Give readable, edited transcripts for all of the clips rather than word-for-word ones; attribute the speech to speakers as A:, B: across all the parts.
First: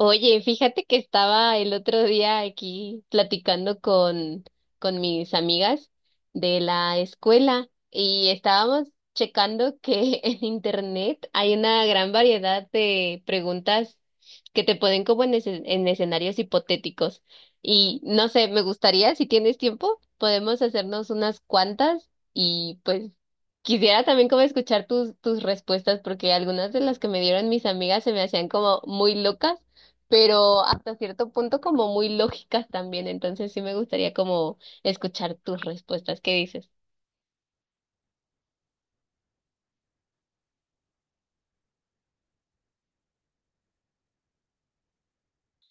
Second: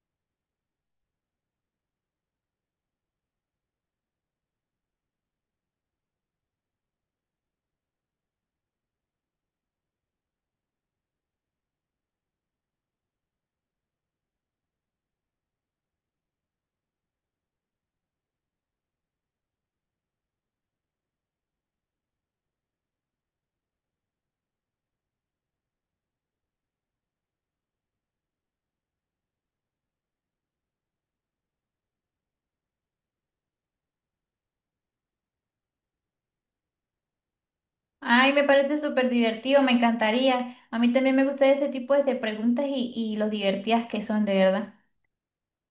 A: Oye, fíjate que estaba el otro día aquí platicando con mis amigas de la escuela y estábamos checando que en internet hay una gran variedad de preguntas que te ponen como en escenarios hipotéticos. Y no sé, me gustaría, si tienes tiempo, podemos hacernos unas cuantas y pues quisiera también como escuchar tus respuestas porque algunas de las que me dieron mis amigas se me hacían como muy locas pero hasta cierto punto como muy lógicas también, entonces sí me gustaría como escuchar tus respuestas, ¿qué dices?
B: Ay, me parece súper divertido, me encantaría. A mí también me gusta ese tipo de preguntas y los divertidas que son, de verdad.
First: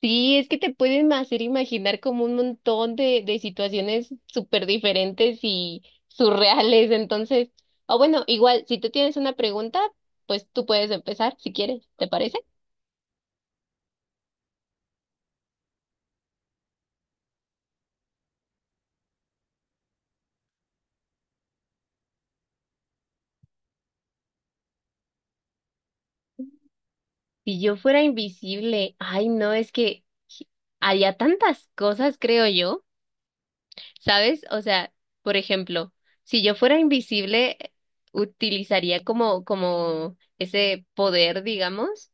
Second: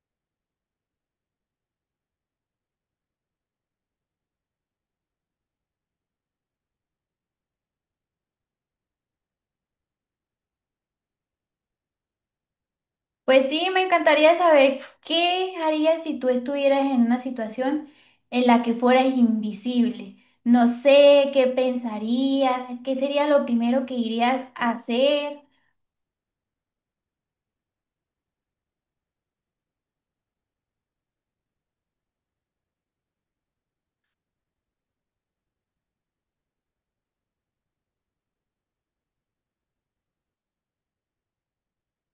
A: Sí, es que te pueden hacer imaginar como un montón de situaciones súper diferentes y surreales, entonces, o bueno, igual, si tú tienes una pregunta, pues tú puedes empezar si quieres, ¿te parece?
B: Pues sí, me encantaría saber qué harías si tú estuvieras en una situación en la que fueras invisible. No sé qué pensarías, qué sería lo primero que irías a hacer.
A: Si yo fuera invisible, ay no, es que haría tantas cosas, creo yo. ¿Sabes? O sea, por ejemplo, si yo fuera invisible, utilizaría como ese poder, digamos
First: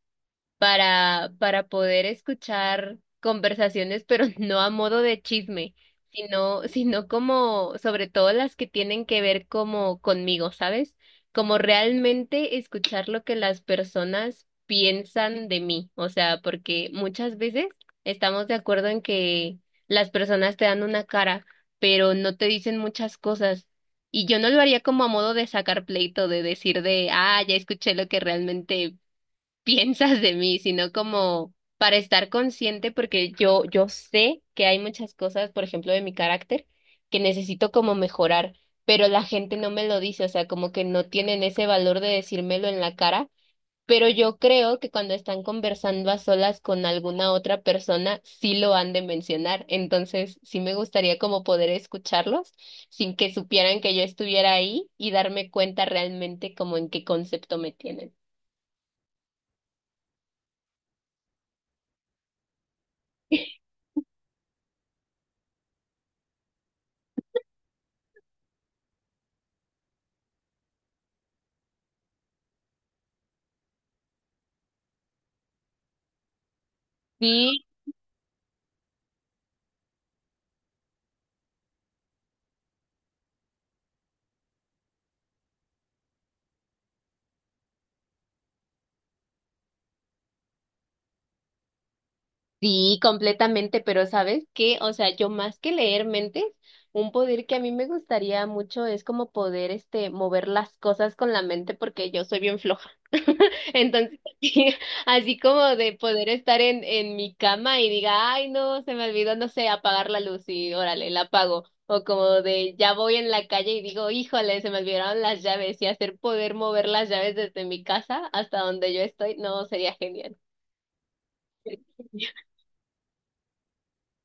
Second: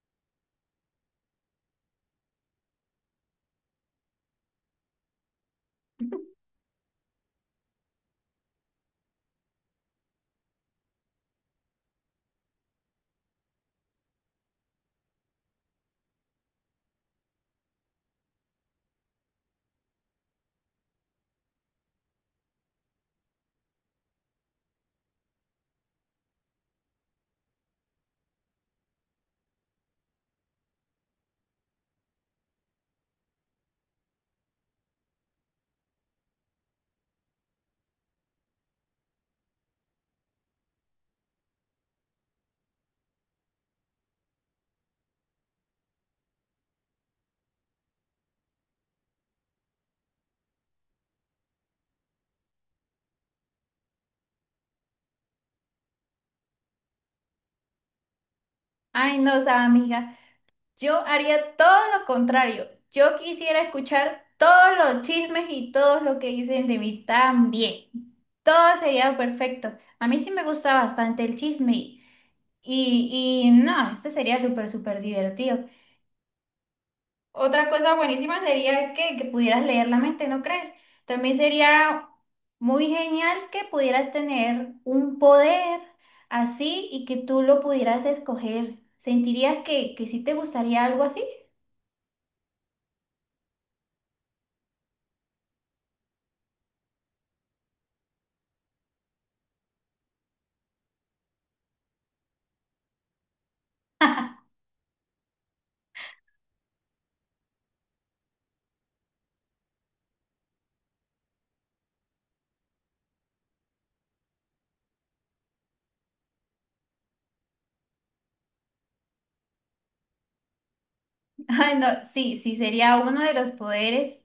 A: para poder escuchar conversaciones, pero no a modo de chisme, sino como, sobre todo las que tienen que ver como conmigo, ¿sabes? Como realmente escuchar lo que las personas piensan de mí, o sea, porque muchas veces estamos de acuerdo en que las personas te dan una cara, pero no te dicen muchas cosas. Y yo no lo haría como a modo de sacar pleito, de decir de, ah, ya escuché lo que realmente piensas de mí, sino como para estar consciente, porque yo sé que hay muchas cosas, por ejemplo, de mi carácter, que necesito como mejorar, pero la gente no me lo dice, o sea, como que no tienen ese valor de decírmelo en la cara. Pero yo creo que cuando están conversando a solas con alguna otra persona, sí lo han de mencionar. Entonces, sí me gustaría como poder escucharlos sin que supieran que yo estuviera ahí y darme cuenta realmente como en qué concepto me tienen.
B: Ay, no, o sea, amiga. Yo haría todo lo contrario. Yo quisiera escuchar todos los chismes y todo lo que dicen de mí también. Todo sería perfecto. A mí sí me gusta bastante el chisme y no, este sería súper, súper divertido.
A: Sí,
B: Otra cosa buenísima sería que pudieras leer la mente, ¿no crees? También sería muy genial que pudieras tener un poder así y que tú lo pudieras escoger. ¿Sentirías que sí te gustaría algo así?
A: sí, completamente, pero ¿sabes qué? O sea, yo más que leer mentes, un poder que a mí me gustaría mucho es como poder, este, mover las cosas con la mente porque yo soy bien floja. Entonces, así como de poder estar en mi cama y diga, ay, no, se me olvidó, no sé, apagar la luz y órale, la apago. O como de ya voy en la calle y digo, híjole, se me olvidaron las llaves y hacer poder mover las llaves desde mi casa hasta donde yo estoy, no, sería genial.
B: Ay, no, sí, sí, sería uno de los poderes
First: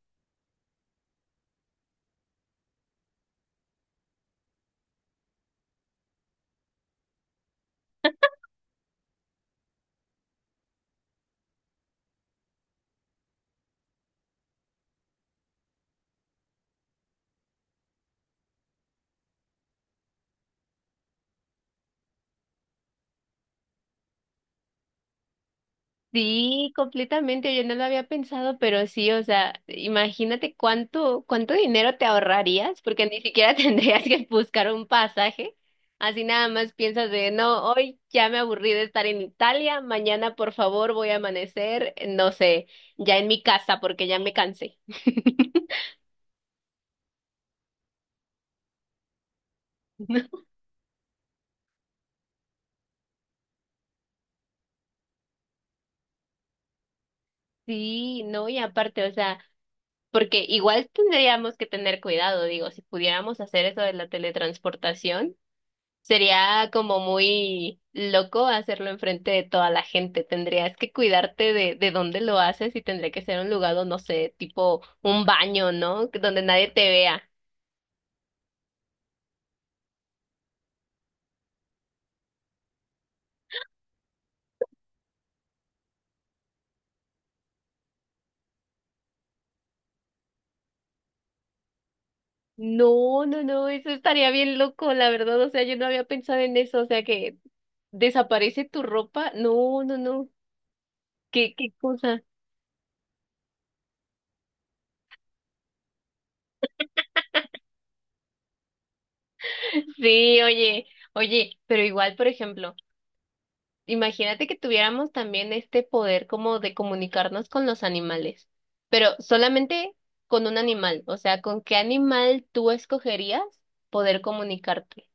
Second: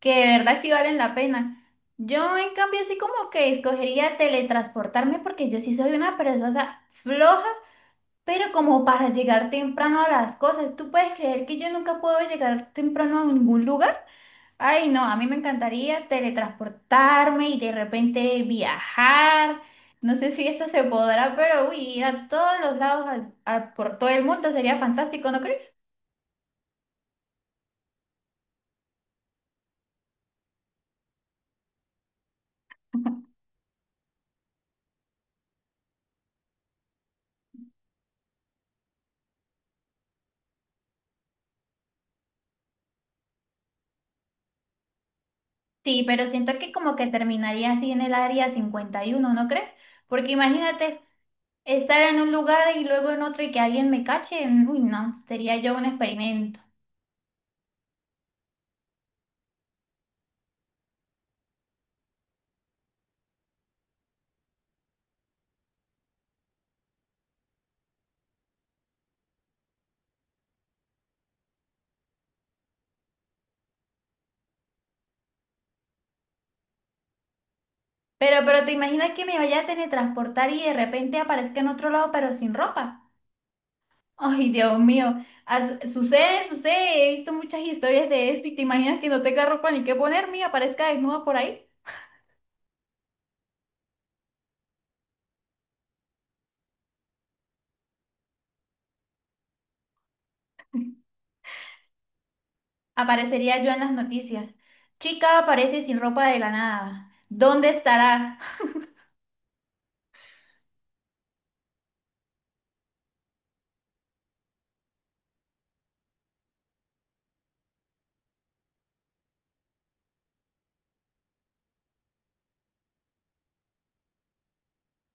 B: que de verdad sí valen la pena. Yo, en cambio, sí como que escogería teletransportarme porque yo sí soy una persona floja, pero como para llegar temprano a las cosas. ¿Tú puedes creer que yo nunca puedo llegar temprano a ningún lugar? Ay, no, a mí me encantaría teletransportarme y de repente viajar. No sé si eso se podrá, pero uy, ir a todos los lados, por todo el mundo sería fantástico, ¿no crees?
A: Sí, completamente, yo no lo había pensado, pero sí, o sea, imagínate cuánto dinero te ahorrarías, porque ni siquiera tendrías que buscar un pasaje. Así nada más piensas de, no, hoy ya me aburrí de estar en Italia, mañana por favor voy a amanecer, no sé, ya en mi casa porque ya me cansé.
B: Sí, pero siento que como que terminaría así en el área 51, ¿no crees? Porque imagínate estar en un lugar y luego en otro y que alguien me cache. Uy, no, sería yo un experimento.
A: Sí, no, y aparte, o sea, porque igual tendríamos que tener cuidado, digo, si pudiéramos hacer eso de la teletransportación. Sería como muy loco hacerlo enfrente de toda la gente. Tendrías que cuidarte de dónde lo haces y tendría que ser un lugar, no sé, tipo un baño, ¿no? Que donde nadie te vea.
B: Pero ¿te imaginas que me vaya a teletransportar y de repente aparezca en otro lado pero sin ropa? Ay, Dios mío. Sucede, sucede. He visto muchas historias de eso y te imaginas que no tenga ropa ni qué ponerme y aparezca desnuda por ahí.
A: No, no, no, eso estaría bien loco, la verdad. O sea, yo no había pensado en eso. O sea, que desaparece tu ropa. No, no, no. ¿Qué, qué cosa?
B: Aparecería yo en las noticias. Chica aparece sin ropa de la nada. ¿Dónde estará?
A: Sí, oye, oye, pero igual, por ejemplo. Imagínate que tuviéramos también este poder como de comunicarnos con los animales, pero solamente con un animal, o sea, ¿con qué animal tú escogerías poder comunicarte?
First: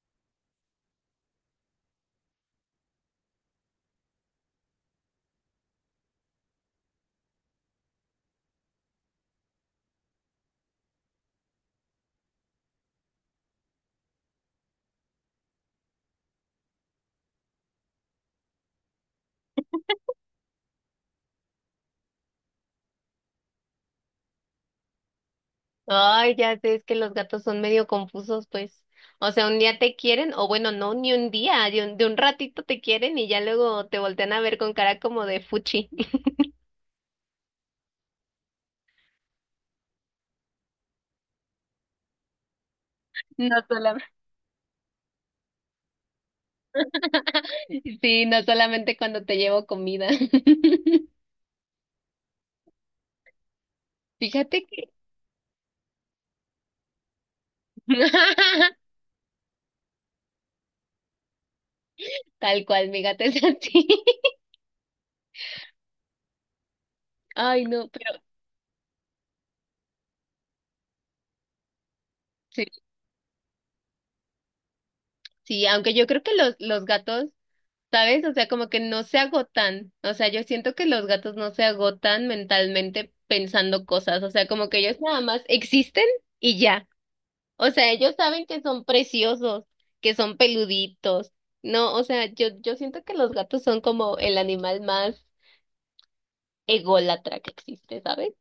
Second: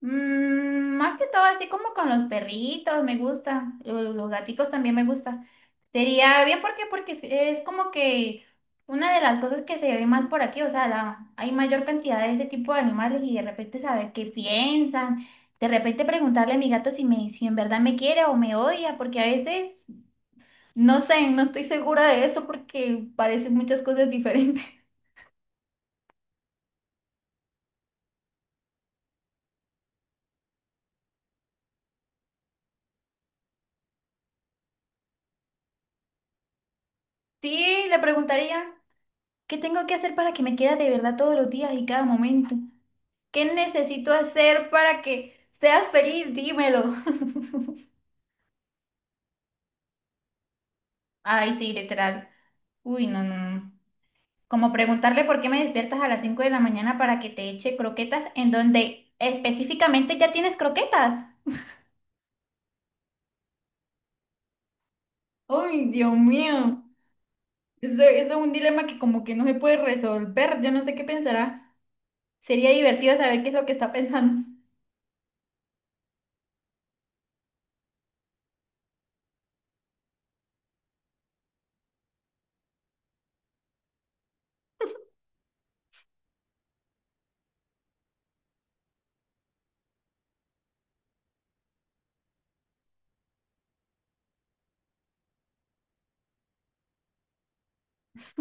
B: Mm, más que todo, así como con los perritos, me gusta. Los gaticos también me gusta. Sería bien, ¿por qué? Porque es como que una de las cosas que se ve más por aquí, o sea, hay mayor cantidad de ese tipo de animales y de repente saber qué piensan. De repente preguntarle a mi gato si en verdad me quiere o me odia, porque a veces no sé, no estoy segura de eso porque parecen muchas cosas diferentes.
A: Ay, ya sé, es que los gatos son medio confusos, pues. O sea, un día te quieren, o bueno, no, ni un día, de de un ratito te quieren y ya luego te voltean a ver con cara como de fuchi.
B: Sí, le preguntaría, ¿qué tengo que hacer para que me quiera de verdad todos los días y cada momento? ¿Qué
A: No solamente,
B: necesito hacer para que seas feliz? Dímelo.
A: sí, no solamente cuando te llevo comida.
B: Ay, sí, literal. Uy, no, no, no.
A: Fíjate
B: Como
A: que
B: preguntarle por qué me despiertas a las 5 de la mañana para que te eche croquetas en donde específicamente ya tienes croquetas.
A: tal cual, mi gato es así.
B: Ay, Dios mío.
A: Ay, no,
B: Eso,
A: pero
B: eso es un dilema que como que no se puede resolver. Yo no sé qué pensará.
A: sí,
B: Sería divertido saber qué es lo que está pensando.
A: sí, aunque yo creo que los gatos, ¿sabes? O sea, como que no se agotan. O sea, yo siento que los gatos no se agotan mentalmente pensando cosas. O sea, como que ellos nada más existen y ya. O sea, ellos saben que son preciosos, que son peluditos. No, o sea, yo siento que los gatos son como el animal más ególatra que existe, ¿sabes?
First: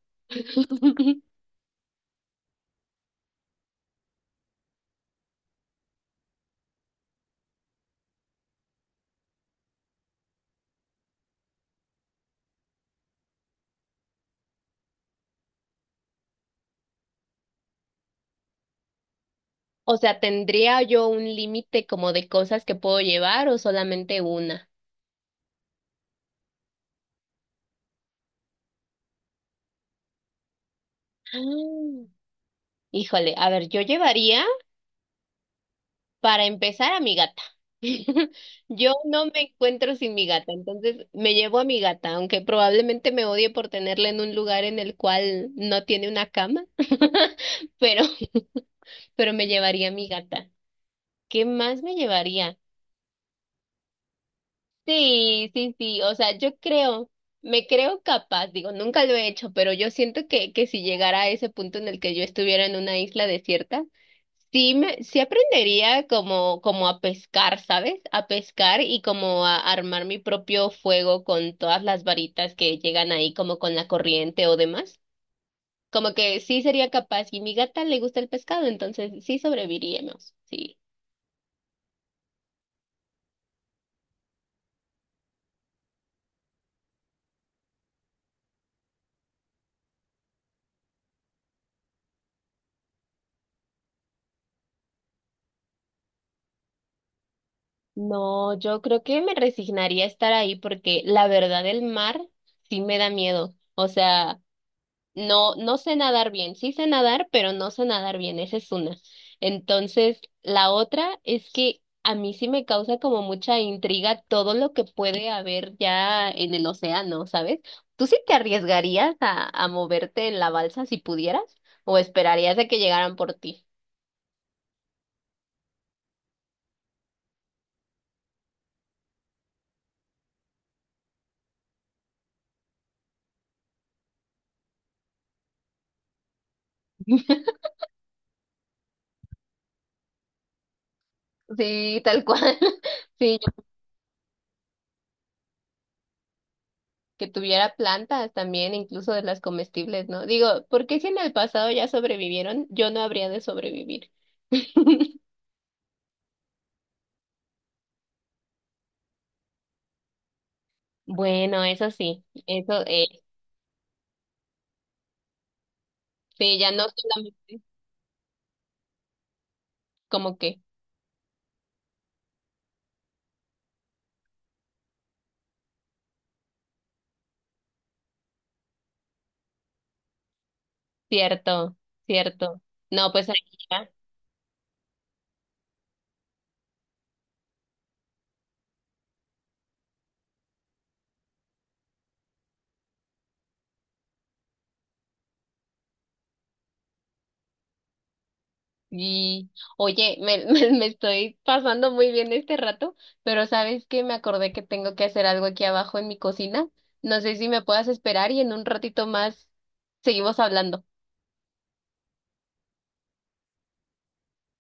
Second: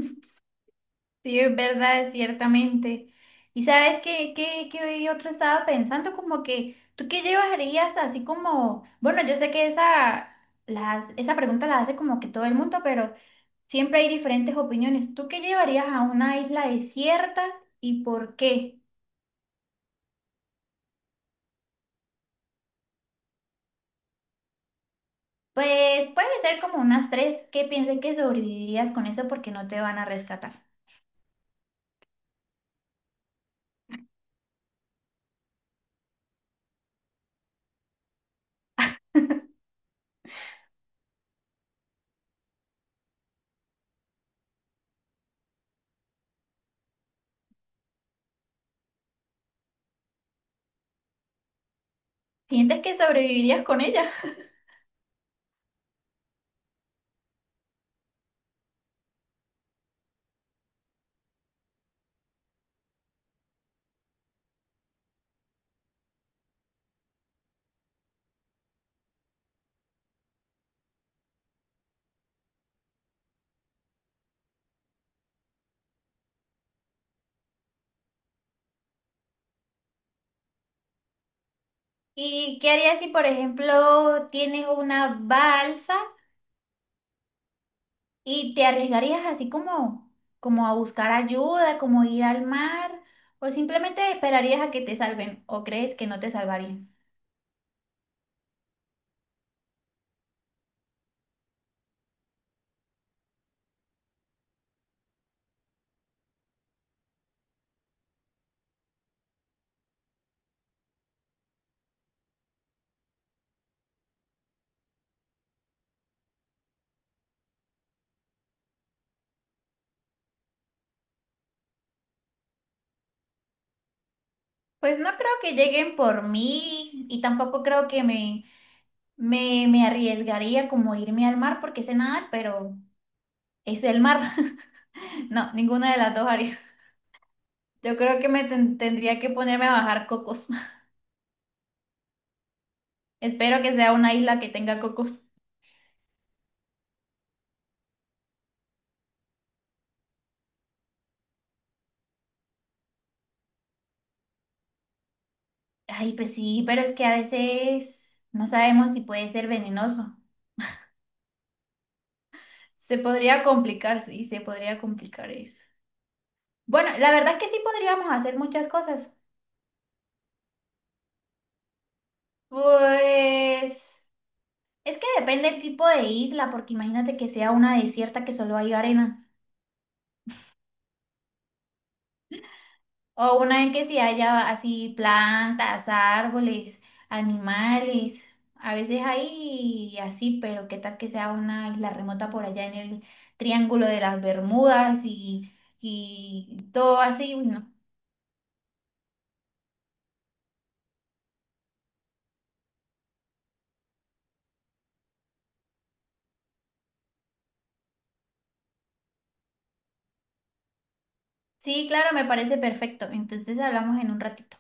B: Sí, es verdad, ciertamente. ¿Y sabes qué otro estaba pensando? Como que, ¿tú qué llevarías así como, bueno, yo sé que esa pregunta la hace como que todo el mundo, pero siempre hay diferentes opiniones. ¿Tú qué llevarías a una isla desierta y por qué?
A: O sea, ¿tendría yo un límite como de cosas que puedo llevar o solamente una?
B: Pues puede ser como unas tres que piensen que sobrevivirías con eso porque no te van a rescatar.
A: Ah, híjole, a ver, yo llevaría para empezar a mi gata. Yo no me encuentro sin mi gata, entonces me llevo a mi gata, aunque probablemente me odie por tenerla en un lugar en el cual no tiene una cama, pero, pero me llevaría a mi gata. ¿Qué más me llevaría?
B: ¿Sientes que sobrevivirías con ella?
A: Sí, sí, sí, o sea, yo creo, me creo capaz, digo, nunca lo he hecho, pero yo siento que si llegara a ese punto en el que yo estuviera en una isla desierta, sí aprendería como, como a pescar, ¿sabes? A pescar y como a armar mi propio fuego con todas las varitas que llegan ahí, como con la corriente o demás. Como que sí sería capaz, y mi gata le gusta el pescado, entonces sí sobreviviríamos, sí.
B: ¿Y qué harías si, por ejemplo, tienes una balsa? ¿Y te arriesgarías así como, como a buscar ayuda, como ir al mar, o simplemente esperarías a que te salven, o crees que no te salvarían?
A: No, yo creo que me resignaría a estar ahí porque la verdad el mar sí me da miedo. O sea, no, no sé nadar bien. Sí sé nadar, pero no sé nadar bien. Esa es una. Entonces, la otra es que a mí sí me causa como mucha intriga todo lo que puede haber ya en el océano, ¿sabes? ¿Tú sí te arriesgarías a moverte en la balsa si pudieras? ¿O esperarías a que llegaran por ti?
B: Pues no creo que lleguen por mí y tampoco creo que me arriesgaría como irme al mar porque sé nadar, pero es el mar. No, ninguna de las dos haría. Yo creo que me tendría que ponerme a bajar cocos.
A: Sí, tal cual. Sí,
B: Espero que sea una isla que tenga cocos.
A: que tuviera plantas también, incluso de las comestibles, ¿no? Digo, ¿por qué si en el pasado ya sobrevivieron, yo no habría de sobrevivir?
B: Ay, pues sí, pero es que a veces no sabemos si puede ser venenoso.
A: Bueno, eso,
B: Se podría complicar, sí, se podría complicar eso.
A: sí, ya no
B: Bueno, la verdad que sí
A: solamente
B: podríamos hacer muchas cosas.
A: como que,
B: Pues es que depende del tipo de isla, porque imagínate que sea una desierta que solo hay arena,
A: cierto, cierto. No, pues
B: o
A: aquí
B: una en que
A: ya.
B: sí haya así plantas, árboles, animales. A veces hay así, pero qué tal que sea una isla remota por allá en el Triángulo de las Bermudas y todo así, bueno.
A: Y, oye, me estoy pasando muy bien este rato, pero ¿sabes qué? Me acordé que tengo que hacer algo aquí abajo en mi cocina. No sé si me puedas esperar y en un ratito más seguimos hablando.
B: Sí, claro, me parece perfecto. Entonces hablamos en un ratito.